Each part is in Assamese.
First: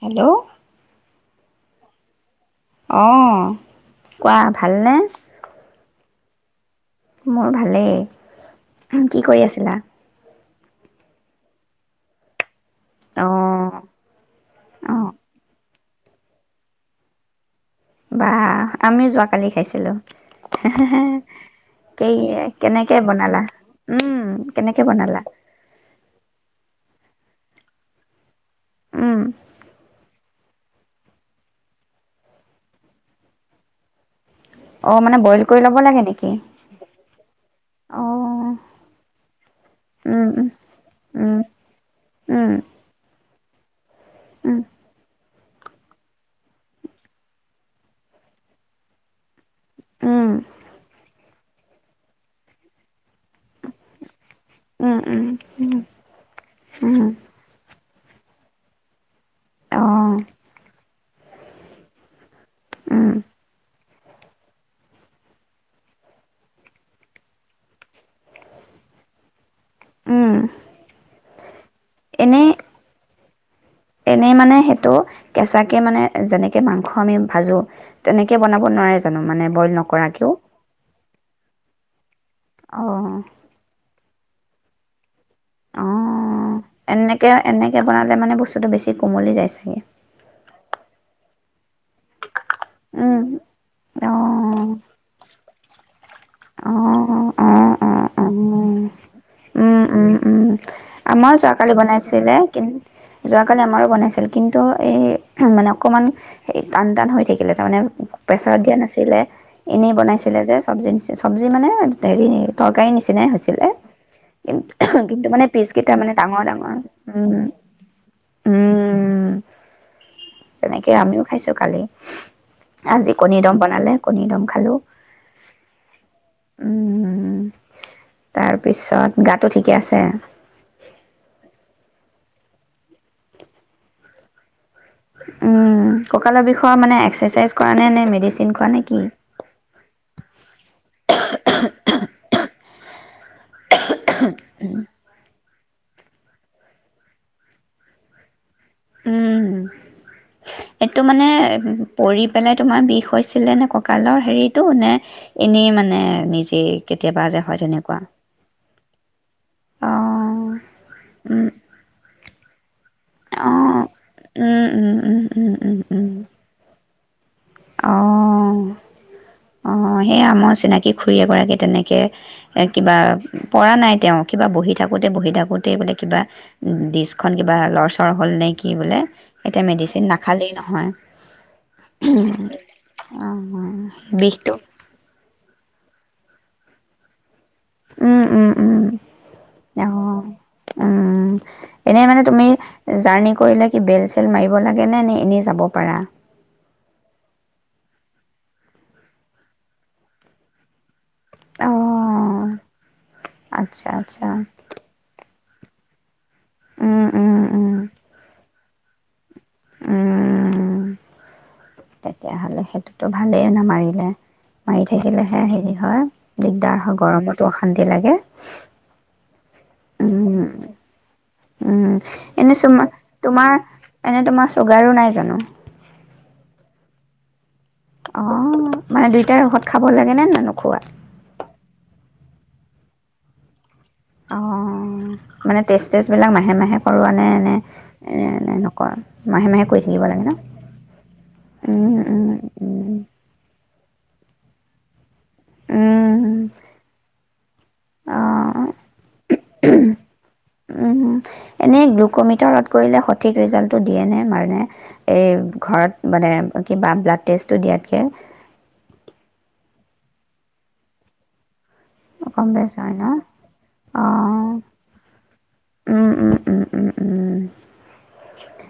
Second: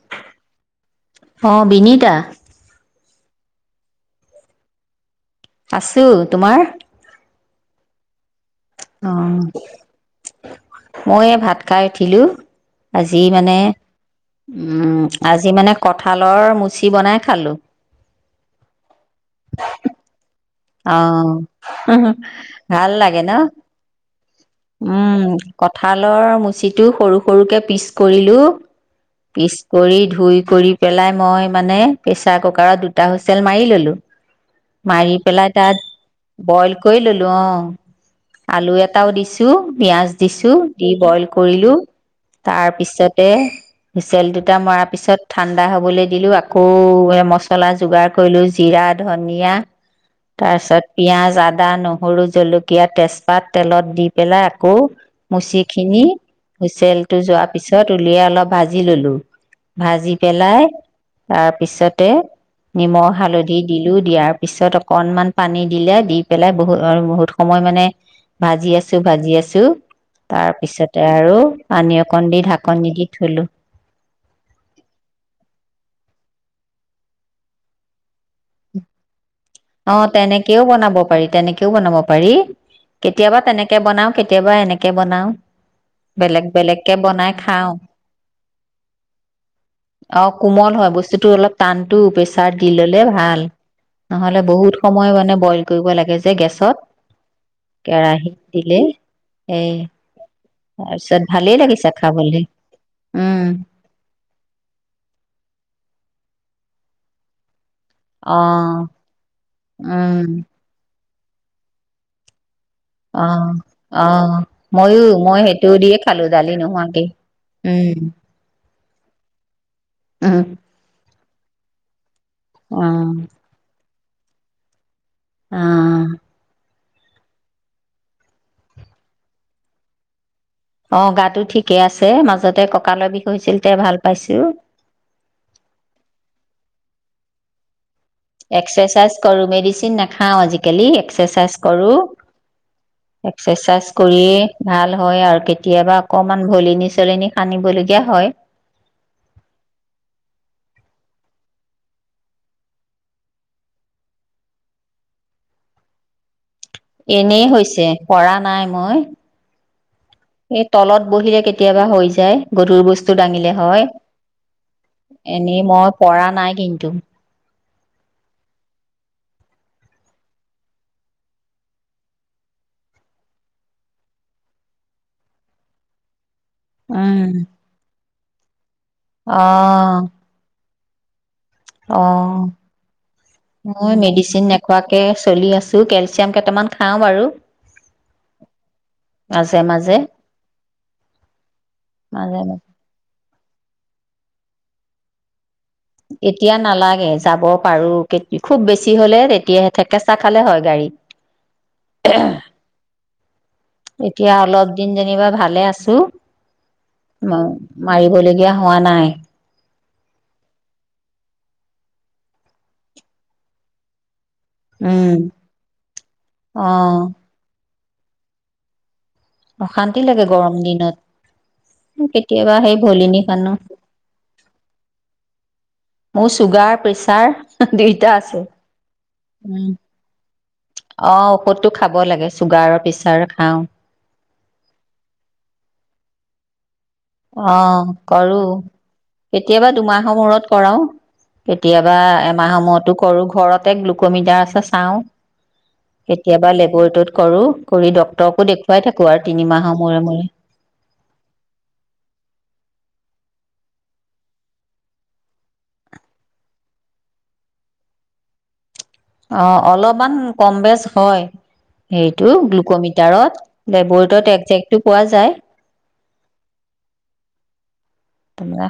হেলো অ', বিনীতা। অ', কোৱা ভালনে? আছো, তোমাৰ? মোৰ ভালেই [unintelligible] অ কি কৰি আছিলা? মই এ ভাত খাই উঠিলো। আজি মানে অঁ উম, অঁ আজি মানে কঠালৰ মুচি বনাই খালো। বাহ আমিও যোৱাকালি খাইছিলো। অ', অ', ভাল কেনেকে লাগে ন। বনালা উম কেনেকে বনালা উম, কঠালৰ মুচিত টো সৰু সৰুকে পিচ কৰিলো। উম পিচ কৰি ধুই কৰি পেলাই মই মানে, প্ৰেচা কুকাৰত দুটা হুচেল মাৰি ললো। অ', মাৰি মানে বইল পেলাই কৰি ল'ব তাত লাগে নেকি বইল কৰি ললো অ, অ আ আলু এটাও দিছ -ছো পিয়াঁজ উম দিছো দি বইল উম কৰিলো উম তাৰ পিছত এ হুইচেল দুটা উম মৰাৰ পিছত ঠাণ্ডা হবলৈ দিলোঁ আকৌ মছলা যোগাৰ কৰিলো জীৰা, ধনিয়া উম তাৰপিছত পিয়াঁজ আদ া নহৰু জলকীয়া তেজ পাত তেলত দি পেলাই আকৌ উম উম মুচি খিনি হুইচেল উম টো যোৱাৰ পিছত পিছত উলিয়াই অলপ ভাজি ললোঁ অ ভাজি পেলাই তাৰপিছতে উম নিমখ, হালধি দিলো টো দিয়াৰ পিছত অ কনমান পানী দিলে দি পেলাই বহু বহুত সময় মানে ভাজি আছো ভাজি আছো ছো উম তাৰপিছতে আৰু পানী অকণ দি এনেই ঢাকোন নিদি ধুলোঁ এনেই মানে সেইটো কেঁচাকে মানে যেনেকে মাংস আমি ভাজো তেনেকে বনাব নোৱাৰে জানো মানে বইল অ, নকৰাকেও তেনেকেও বনাব পাৰি তেনেকে কেও বনাব পাৰি। অ', কেতিয়াবা তেনেকে বনাও কে তিয়াবা এনেকে বনাওঁ। বেলেগ অ', বেলেগকে এনেকে বনাই খাওঁ। এনেকে বনালে মানে বস্তুটো বেছি কোমলি যায় চাগে। অ, কোমল হয় বস্তুটো অলপ টানটো প্ৰে [unintelligible] দি ললে উম, ভাল। বহুত অ', সময় মানে বইল কৰিব লাগে যে গেছত, অ', অ', অ', অ'। কেৰাহিত দিলে এই উম, উম, উম, তাৰপিছত আমাৰো ভালেই যোৱাকালি লাগিছে বনাইছিলে খাবলৈ কি [unintelligible] উম যোৱাকালি আমাৰো বনাইছিল কিন্তু এই মানে অকণমান সেই টান টান হৈ থাকিলে তাৰমানে অ প্ৰেছাৰত দিয়া নাছিলে এনেই উম বনাইছিলে যে সবজি নিছি চ সবজি মানে হেৰী তৰকাৰী অ নিচিনাই হৈছিলে কি [unintelligible] কিন্তু মানে দৈ পিচকেইটা দিয়েই মানে খালোঁ ডাঙৰ দালি ডাঙৰ নুহুৱাকেই, উম, উম। উম উম তেনেকে আমিও খাইছো কালি। অ আজি কণীৰ দম বনালে। কণীৰ দম খালোঁ। অ উম তাৰপিছত গাতো ঠিকে আছে? অ গাতো ঠিকেই আছে মাজতে কঁকালৰ বিষ হৈছিল তে ভাল পাইছো। উম ককালৰ বিষৰ মানে এক্সাৰচাইজ কৰা নে নে মেডিচিন খোৱা নে কি এক্সাৰচাইজ কৰো মেডিচিন নাখাও আজিকালি এক্সাৰচাইজ কৰোঁ। এক্সাৰচাইজ কৰিয়ে ভাল হয় আৰু কেতিয়াবা অকণমান ভলিনী চলিনী সানিবলগীয়া হয়। উম এইটো মানে পৰি পেনে তোমাৰ বিষ হৈছিলেনে কঁকালৰ হেৰিটো নে এনেই মানে নিজে এনেই হৈছে কৰা নাই মই। অঁ এই তলত বহিলে কেতিয়াবা হৈ [unintelligible] গধুৰ [unintelligible] অঁ দাঙিলে হয়, এনেই মই পৰা নাই কিন্তু। অঁ। অ সেইয়া আমাৰ চিনাকি খুৰী এগৰাকী তেনেকে এ কিবা পৰা নাই তেওঁ কিবা বহি থাকোতে বহি থাকোতেই বোলে কিবা উ উম ডিছখন কিবা লৰ অ হল নেকি? সি বোলে এতিয়া মেডিচিন নাখালেই নহয়। অ অঁ মই মেডিচিন বিষটো নেখুৱা কে চলি আছো কেলচিয়াম কেইটামান খাওঁ বাৰু। উম উম উম মাজে মাজে আহ উম এনে মানে মাজে তুমি মাজে জাৰ্ণি কৰিলে কি বেল চেল মাৰিব লাগে নে নে এনেই যাব? পাৰা এতিয়া নালাগে, যাব পাৰো কেত খুব বেছি হলে তেতিয়াহে থেকেচা খালে হয় গাড়ী। অঁ আচ্ছা আচ্ছা এতিয়া অলপ দিন যেনিবা ভালে আছো। উম ম উম উম মাৰিবলগীয়া হ হোৱা নাই। উম। তেতিয়াহলে সেইটোতো ভালেই নামাৰিলে। মাৰি উম। থাকিলেহে হেৰি হয় দিগদাৰ হয় অ' গৰমতো শান্তি লাগে। অশান্তি লাগে উমম গৰম দিনত। উম, কেতিয়াবা এনে সেই চুমা ভলিনি সানো। তোমাৰ এনে তোমাৰ চুগাৰো নাই জানো? মোৰ চুগাৰ প্ৰেচাৰ অ মানে দুইটাৰ উম। ঔষধ খাব লাগে নে ন অ ঔষধটো খাব। [unintelligible] লাগে চুগাৰ পিছাৰ খাওঁ। অ মানে টেষ্ট থেষ্টবিলাক মাহে মাহে কৰোৱা নে অ নে কৰো, নে নকৰ মাহে মাহে কেতিয়াবা কৰি থাকিব দুমাহৰ লাগে ন মূৰত কৰাওঁ, কেতিয়াবা এমাহৰ মূৰতো কৰো, ঘৰতে গ্লুকমিটাৰ আছে আও কেতিয়াবা লেবৰেটৰীত কৰোঁ, কৰি ডক্তৰকো অঁ দেখুৱাই থাকো আৰু তিনিমাহৰ মূৰে মূৰে। কমিটৰত কৰিলে সঠিক ৰিজাল্টটো দিয়ে নে মানে এ ঘৰত মানে কিবা ব্লাড টেষ্টটো দিয়াতকে? অ অলপমান কম বেচ হয়। সেইটো কম বেছ হয় ন? গ্লুকমিটাৰত লেবৰেটৰত একজেক্টটো পোৱা যায়। উ-উ-উ-উ-উ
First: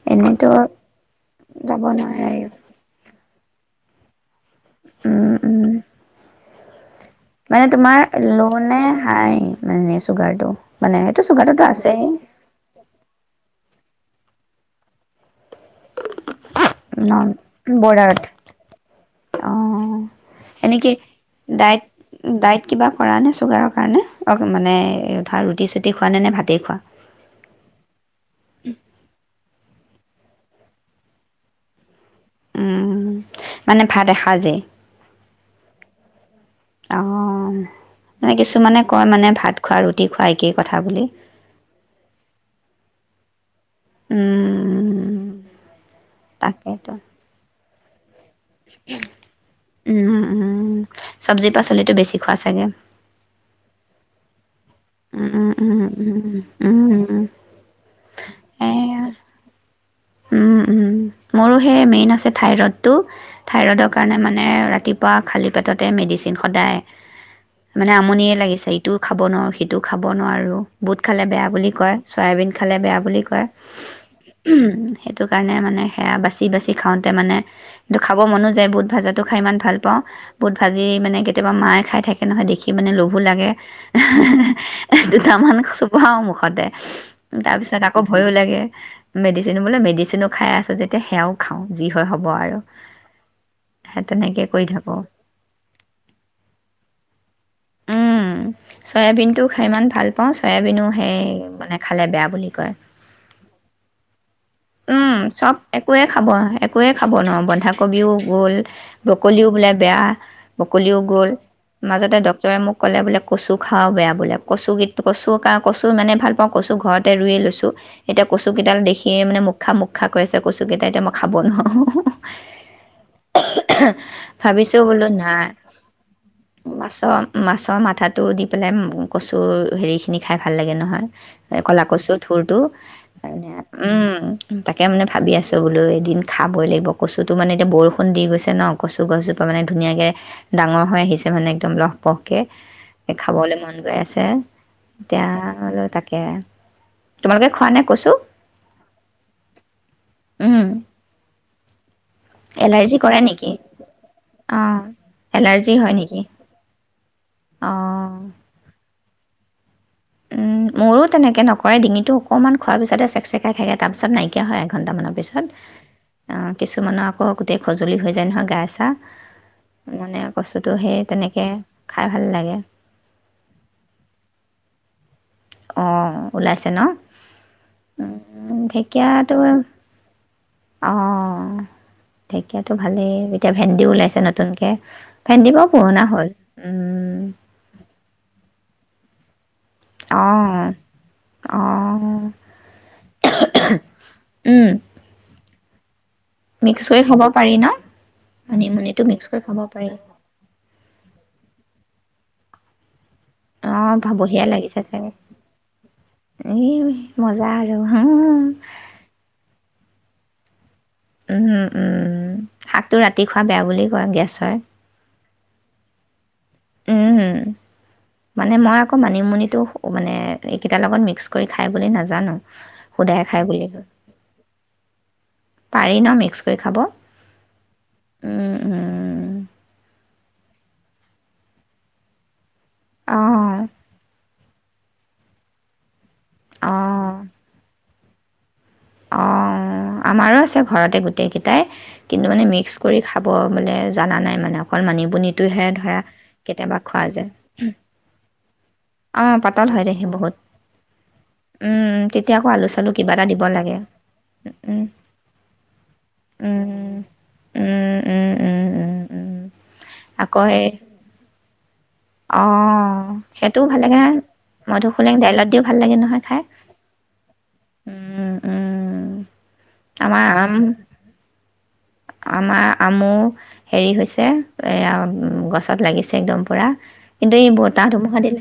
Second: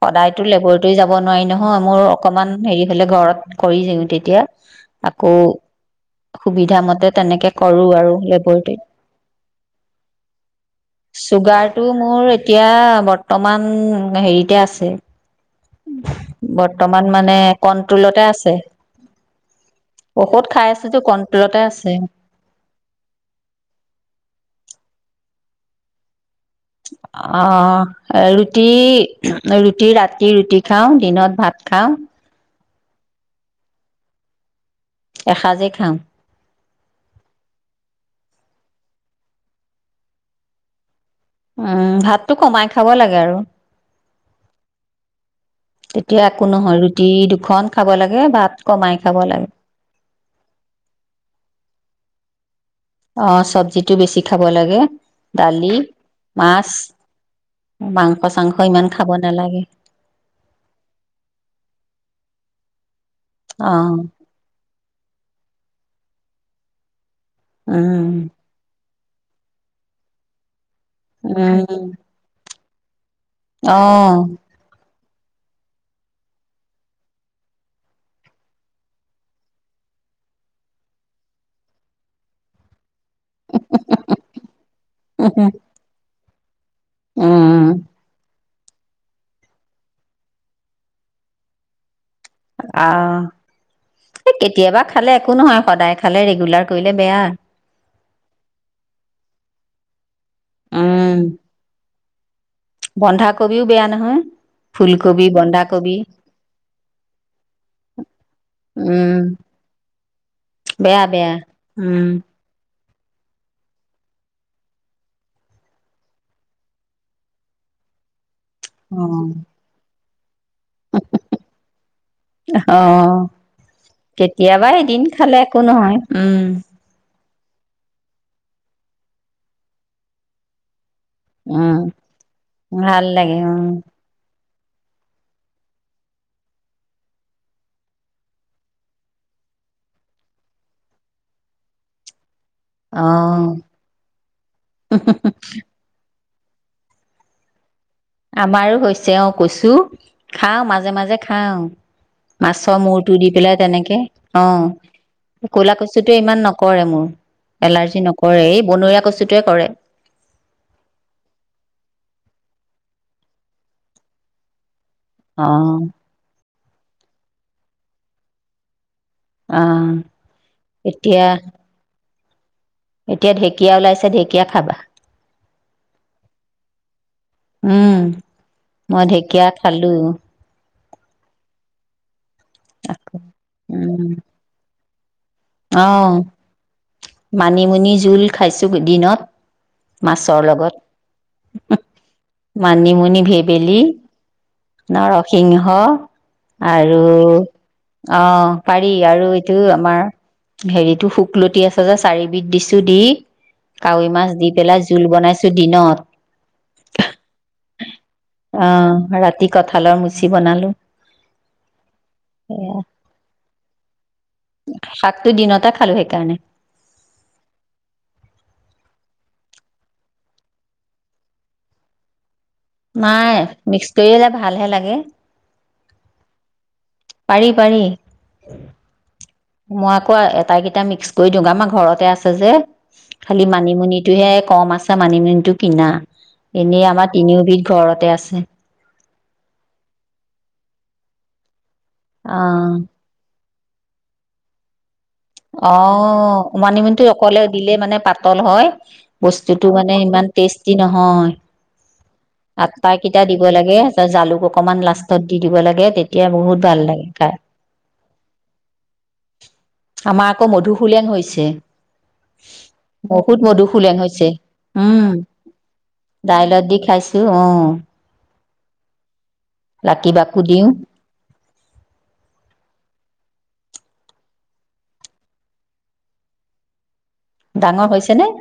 সদায়তো লেবৰেটৰী যাব নোৱাৰি নহয় যাব মোৰ নোৱাৰে, অকমান হেৰি হলে ঘৰত কৰি দিওঁ তেতিয়া উম, আকৌ উম। সুবিধা মতে তেনেকে মানে কৰো তোমাৰ আৰু লো নে লেবৰেটৰীত হাই মানে চুগাৰটো? মানে সেইটো চুগাৰটোতো চুগাৰটো আছেই মোৰ এতিয়া [unintelligible] হেৰিতে আছে [inaudible] মানে [unintelligible] বৰ্ডাৰত। কন্ট্ৰলতে আছে অঅ ঔষধ খাই এনে কি আছোতো কন্ট্ৰলতে আছে ডাইট-ডাইট কিবা কৰা নে চুগাৰৰ কাৰণে অ মানে [unintelligible] ৰুটি চুটি খোৱা নে-নে ভাত অ এ ৰুটি-ৰুটি ৰাত ৰাতি ৰুটি খাওঁ, দিনত ভাত খাওঁ। উম মানে ভাত এসাঁজে? এসাঁজে খাওঁ। অঅ, মানে কিছুমানে কয় মানে ভাত খোৱা ৰুটি খোৱা একেই কথা বুলি। উম ভাততো কমাই খাব লাগে আৰু। উমমম তেতিয়া একো নহয় ৰুটি দুখন খাব লাগে ভাত কমাই খাব লাগে। উম, উম, চব্জি পাচলিটো বেছি খোৱা চাগে? অ চব্জি টো বেছি খা [unintelligible] লাগে, উম, উম, দালি, উম, উম, মাছ উম, উম, মাংস চাংস ইমান এয়া। খাব নালাগে। ‌ উম, উম, মোৰো সেই মেইন আছে থাইৰড। [unintelligible] থাইৰইডৰ অ' কাৰণে মানে ৰাতি বা খালী পেটতে মেডিচিন সদায়। মানে উম আমনিয়ে লাগিছে এইত ইটোও খাব নোৱাৰোঁ সিটোও খাব নোৱাৰোঁ। বুট খালে বেয়া উম বুলি কয় চয়াবিন ইফালে বেয়া বুলি পা অ' সেইটো কাৰণে মানে সেয়া বাচি বাচি খাওঁতে মানে, কিন্তু খাব মনো যায়। বুট ভাজাটো খাই ইমান ভাল পাওঁ, বুট ভাজি মানে কেতিয়াবা মায়ে খাই থাকে নহয় দেখি মানে লোভ লাগে হাহাহা, দুটামান চোবাও মুখ পদ তাৰ উম পিছত আকৌ ভয়ো লাগে। মেডিচিন বোলে মেডিচিনো খাই আছো যে [unintelligible] সেয়াও খাওঁ যি অ, সেই এই তেনেকৈ কৰি কেতিয়াবা থাকোঁ খালে একো নহয় সদায় খালে ৰেগুলাৰ কৰিলে বেয়া। উহ, চয়াবিন টো খাই ইমান ভাল পাওঁ চয়াবিনো উম সেই মানে খালে বেয়া বুলি কয় বন্ধাকবিও বেয়া নহয়। উম ফুলকবি চব বন্ধাকবি একোৱে খাব, একোৱে খাব নোৱাৰোঁ। বন্ধাকবিও গল, উম ব্ৰকলিও বোলে বেয়া ব্ৰকলিও বেয়া গল, বেয়া উম মাজতে ডক্টৰে মোক কলে বোলে কচু খাওঁ বেয়া বোলে, কচু গীত কচু কা কচু ইমানে ভাল পাওঁ কচু ঘৰতে ৰুইয়ে লৈছোঁ এতিয়া কচুকেইডাল দেখিয়ে অ' মানে মোক ৰক্ষা কৰি কচু কেইটা এতিয়া মই খাব নোৱাৰো, অ' কেতিয়াবা ভাবিছো এদিন বোলো খালে নাই একো নহয় উম বাচন মাছৰ মাথাটো দি পেলাই কচুৰ হেৰিখিনি খাই ভাল লাগে নহয়। উম কলা কছো থুৰটো, ভাল লাগে [unintelligible] উম তাকে মানে ভাবি আছোঁ বোলো এদিন খাবই লাগিব কচুটো মানে এতিয়া বৰষুণ দি গৈছে ন কচু গছজোপা মানে ধুনীয়াকৈ ডাঙৰ হৈ আহিছে মানে একদম লহপহ। তাকে অ খাবলৈ মন গৈ আছে, এতিয়া বুলো তাকে। তোমালোকে খোৱা নে? কচু আমাৰো হৈছে অ কচু, উম, খাওঁ মাজে মাজে খাওঁ। মাছৰ এলাৰ্জি মূৰটো কৰে দি নেকি পেলাই তেনেকে, অ, অঁ এলাৰ্জি কলা হয় কচুটোৱে নেকি ইমান নকৰে মোৰ, এলাৰ্জি অঁ নকৰে এই বনৰীয়া কচুতো ট কৰে উম মোৰো তেনেকে নকৰে, ডিঙিটো অকমান খোৱাৰ পিছতে চেকচেকাই থাকে তাৰ পিছত নাইকিয়া হয় আ ঘন্টা মানৰ অ পিছত অ কিছুমানৰ আকৌ গোটেই খজুলি হৈ যায় নহয় গায় অ চায় মানে কচুতো সেই এতিয়া তেনেকে খাই ভাল লাগে এতিয়া ঢেকীয়া ওলাইছে, ঢেকীয়া খাবা। অ, ওলাইছে ন। উম মই ঢেকীয়া খালো। অ ঢেঁকীয়াটো ভালেই, আকৌ এতিয়া ভেন্দিও উম ওলাইছে নতুনকে। অ উম, মানিমুনি জোল খাইছো দিনত মাছৰ অঁ লগত অঁ মানিমুনি ভেবেলী উম, নৰসিংহ হ মিক্স আৰু কৰি খাব পাৰি ন অ পাৰি মানিমুনিটো মিক্স আৰু কৰি এইটো খাব পাৰি আমাৰ হেৰিটো শুকলতি আছে যে চাৰিবিধ দিছোঁ দি কাৱৈ অঁ মাছ বঢ়িয়া দি লাগিছে পেলাই চাগে জোল বনাইছো দিনত। এই মজা আৰু হা আহ ৰাতি কঠালৰ মুচ জি বনালোঁ উম উম শাক টো ৰাতি খোৱা বেয়া বুলি কয়, গেছ হয় [unintelligible] দিনতে খালে সেইকাৰণে উমম, মানে মই আকৌ মানিমুনিটো মানে এইকেইটাৰ লগত মিক্স কৰি খাই বুলি নাজানো। সুদাই নাই, খাই বুলি কয় মিক্স কৰিলে ভালহে লাগে। পাৰি ন মিক্স কৰি খাব? পাৰি পাৰি। উম উম মই আকৌ আটাইকেইটা মিক্স কৰি দিওঁ আমাৰ ঘৰতে আছে যে খালি অঁ মানিমুনিটোহে এক কম আছে মানিমুনিটো কিনা এনেই আমাৰ অঁ তিনিওবিধ ঘৰতে আছে ছে অ আমাৰো আছে ঘৰতে গোটেই কেইটাই কিন্তু মানে অ মিক্স কৰি খাব বোলে জানা নাই মানে অকল মানিমু অ মানিমুনিটো যায় অকলে দিলে মানে পাতল হয় অঁ বস্তুতটো পাতল হয় মানে দেখি ইমান বহুত টেষ্টি নহয়, উম, তেতিয়া আকৌ আলু চালু আটাই কিবা কেইটা এটা দিব লাগে জে-জালুক অকমান উম। লাষ্টত দি দিব লাগে তেতিয়া বহুত ভাল উম, লাগে খাই। উম, উম, উম, উম, উম। আমাৰ আকৌ মধুসোলেং হৈছে। অ', সেইটোও বহুত ভাল লাগে ফুলেং নহয়। হৈছে উম মধুসোলেং দাইলত দিও ভাল লাগে নহয় খাই। দাইলত দি খাইছো অ উম, উম, ৰাখী আমাৰ বাকো আম দিওঁ আমাৰ আমো হেৰি হৈছে এয়া গছত লাগিছে একদম পুৰা। কিন্তু এই বতাহ ডাঙৰ হৈছে ধুমুহা নে? দিলে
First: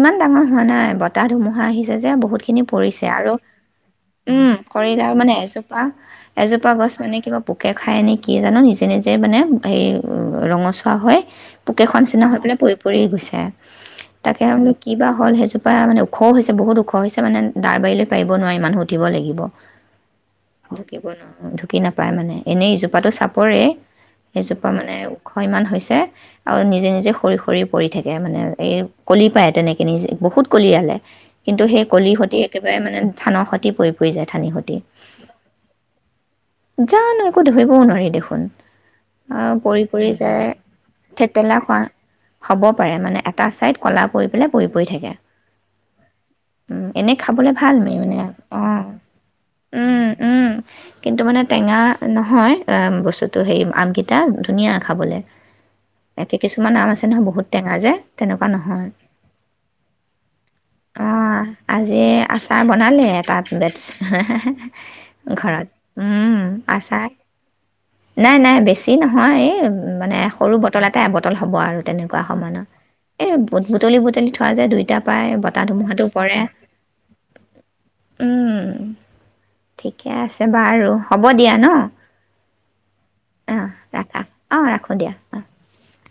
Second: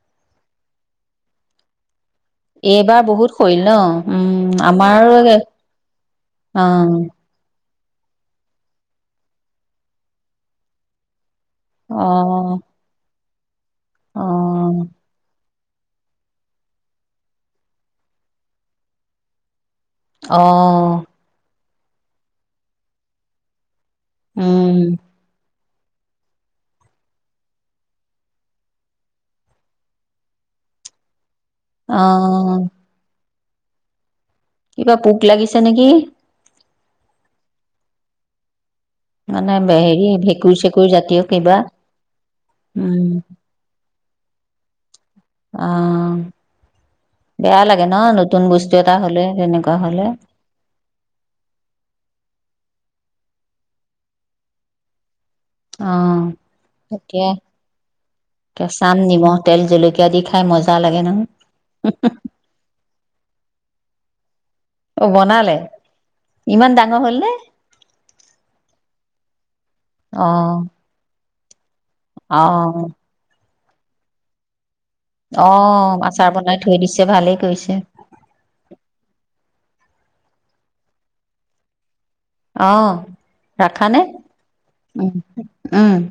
ইমান ডাঙৰ হোৱা নাই ব তাত ধুমুহা আহিছে যে বহুতখিনি এইবাৰ পৰিছে আৰু বহুত সৰিল ন উম আমাৰ কৰিডাল মানে এজোপা এজোপা গছ মানে কিবা পোকে খাই এনেই কিয়ে জানো নিজে নিজে মানে হেৰি ৰঙচুৱা হয় পোকে খোৱা নিচিনা হৈ পেলাই অ', পৰি পৰি গৈছে। [inaudible] তাকে আৰু অ', কিবা হল সেইজোপা‌ [inaudible] মানে ওখও হৈছে বহুত ওখ হৈছে মানে দাৰ [unintelligible] পাৰিব নোৱাৰি মানুহ উঠিব লাগিব অ', ঢুকিব ন ঢু কি নাপায় মানে, এনেই ইজোপাটো চাপৰেই এজোপা উম, মানে ওখ ইমান হৈছে যে আৰু নিজে নিজে সৰি সৰি পৰি থাকে মানে এই কলি পায় তেনেকে নিজে বহুত কলিয়ালে। কিন্তু সেই কলি সতে অ', একেবাৰে মানে থানৰ খৈতে পৰি পৰি যায় থানি সৈ কিবা পোক লাগিছে নেকি? জানো একো ধৰিবও নোৱাৰি দেখোন। মানে বে- পৰি হেৰি পৰি যায়, ভেঁকুৰ চেকুৰ জাতীয় কিবা থেতেলা খোৱা হব পাৰে। উম। মানে এটা চাইদ কলা পৰি পেলাই বহি পৰি থাকে অ, উম, এনেই খাবলৈ বেয়া লাগে ন নতুন বস্তু এটা হলে এনেকুৱা। উম উম কিন্তু মানে টেঙা নহয়। [unintelligible] বস্তুটো হেৰি আমকেইটা ধুনীয়া খাবলৈ। অ'। একে কিছুমান আম আছে নহয় এতিয়া বহুত টেঙা যে তেনেকুৱা নহয়। কেঁচাম নিমখ তেল জলকীয়া দি খাই মজা লাগে অ, নহয়। আজি আচাৰ বনালে তাত হলে। হে হে হে- অ', বনালে ঘৰত, উম, ইমান ডাঙৰ আছাৰ। হ'ল নে? নাই নাই বেছি এ নহয় এ মানে সৰু অ', বটল এটা এবটল হব আৰু তেনেকুৱা সমানৰ, অ', এ বুটুলি বুটুলি থোৱা যায় দুই। অ', ভাত চাত বনাই থৈ দিছে ভালেই কৰিছে। উম ঠিকে আছে বাৰু। হ'ব দিয়া ন। আহ অঁ ৰাখানে? ৰাখা অঁ ৰাখোঁ উ দিয়া অঁ উম।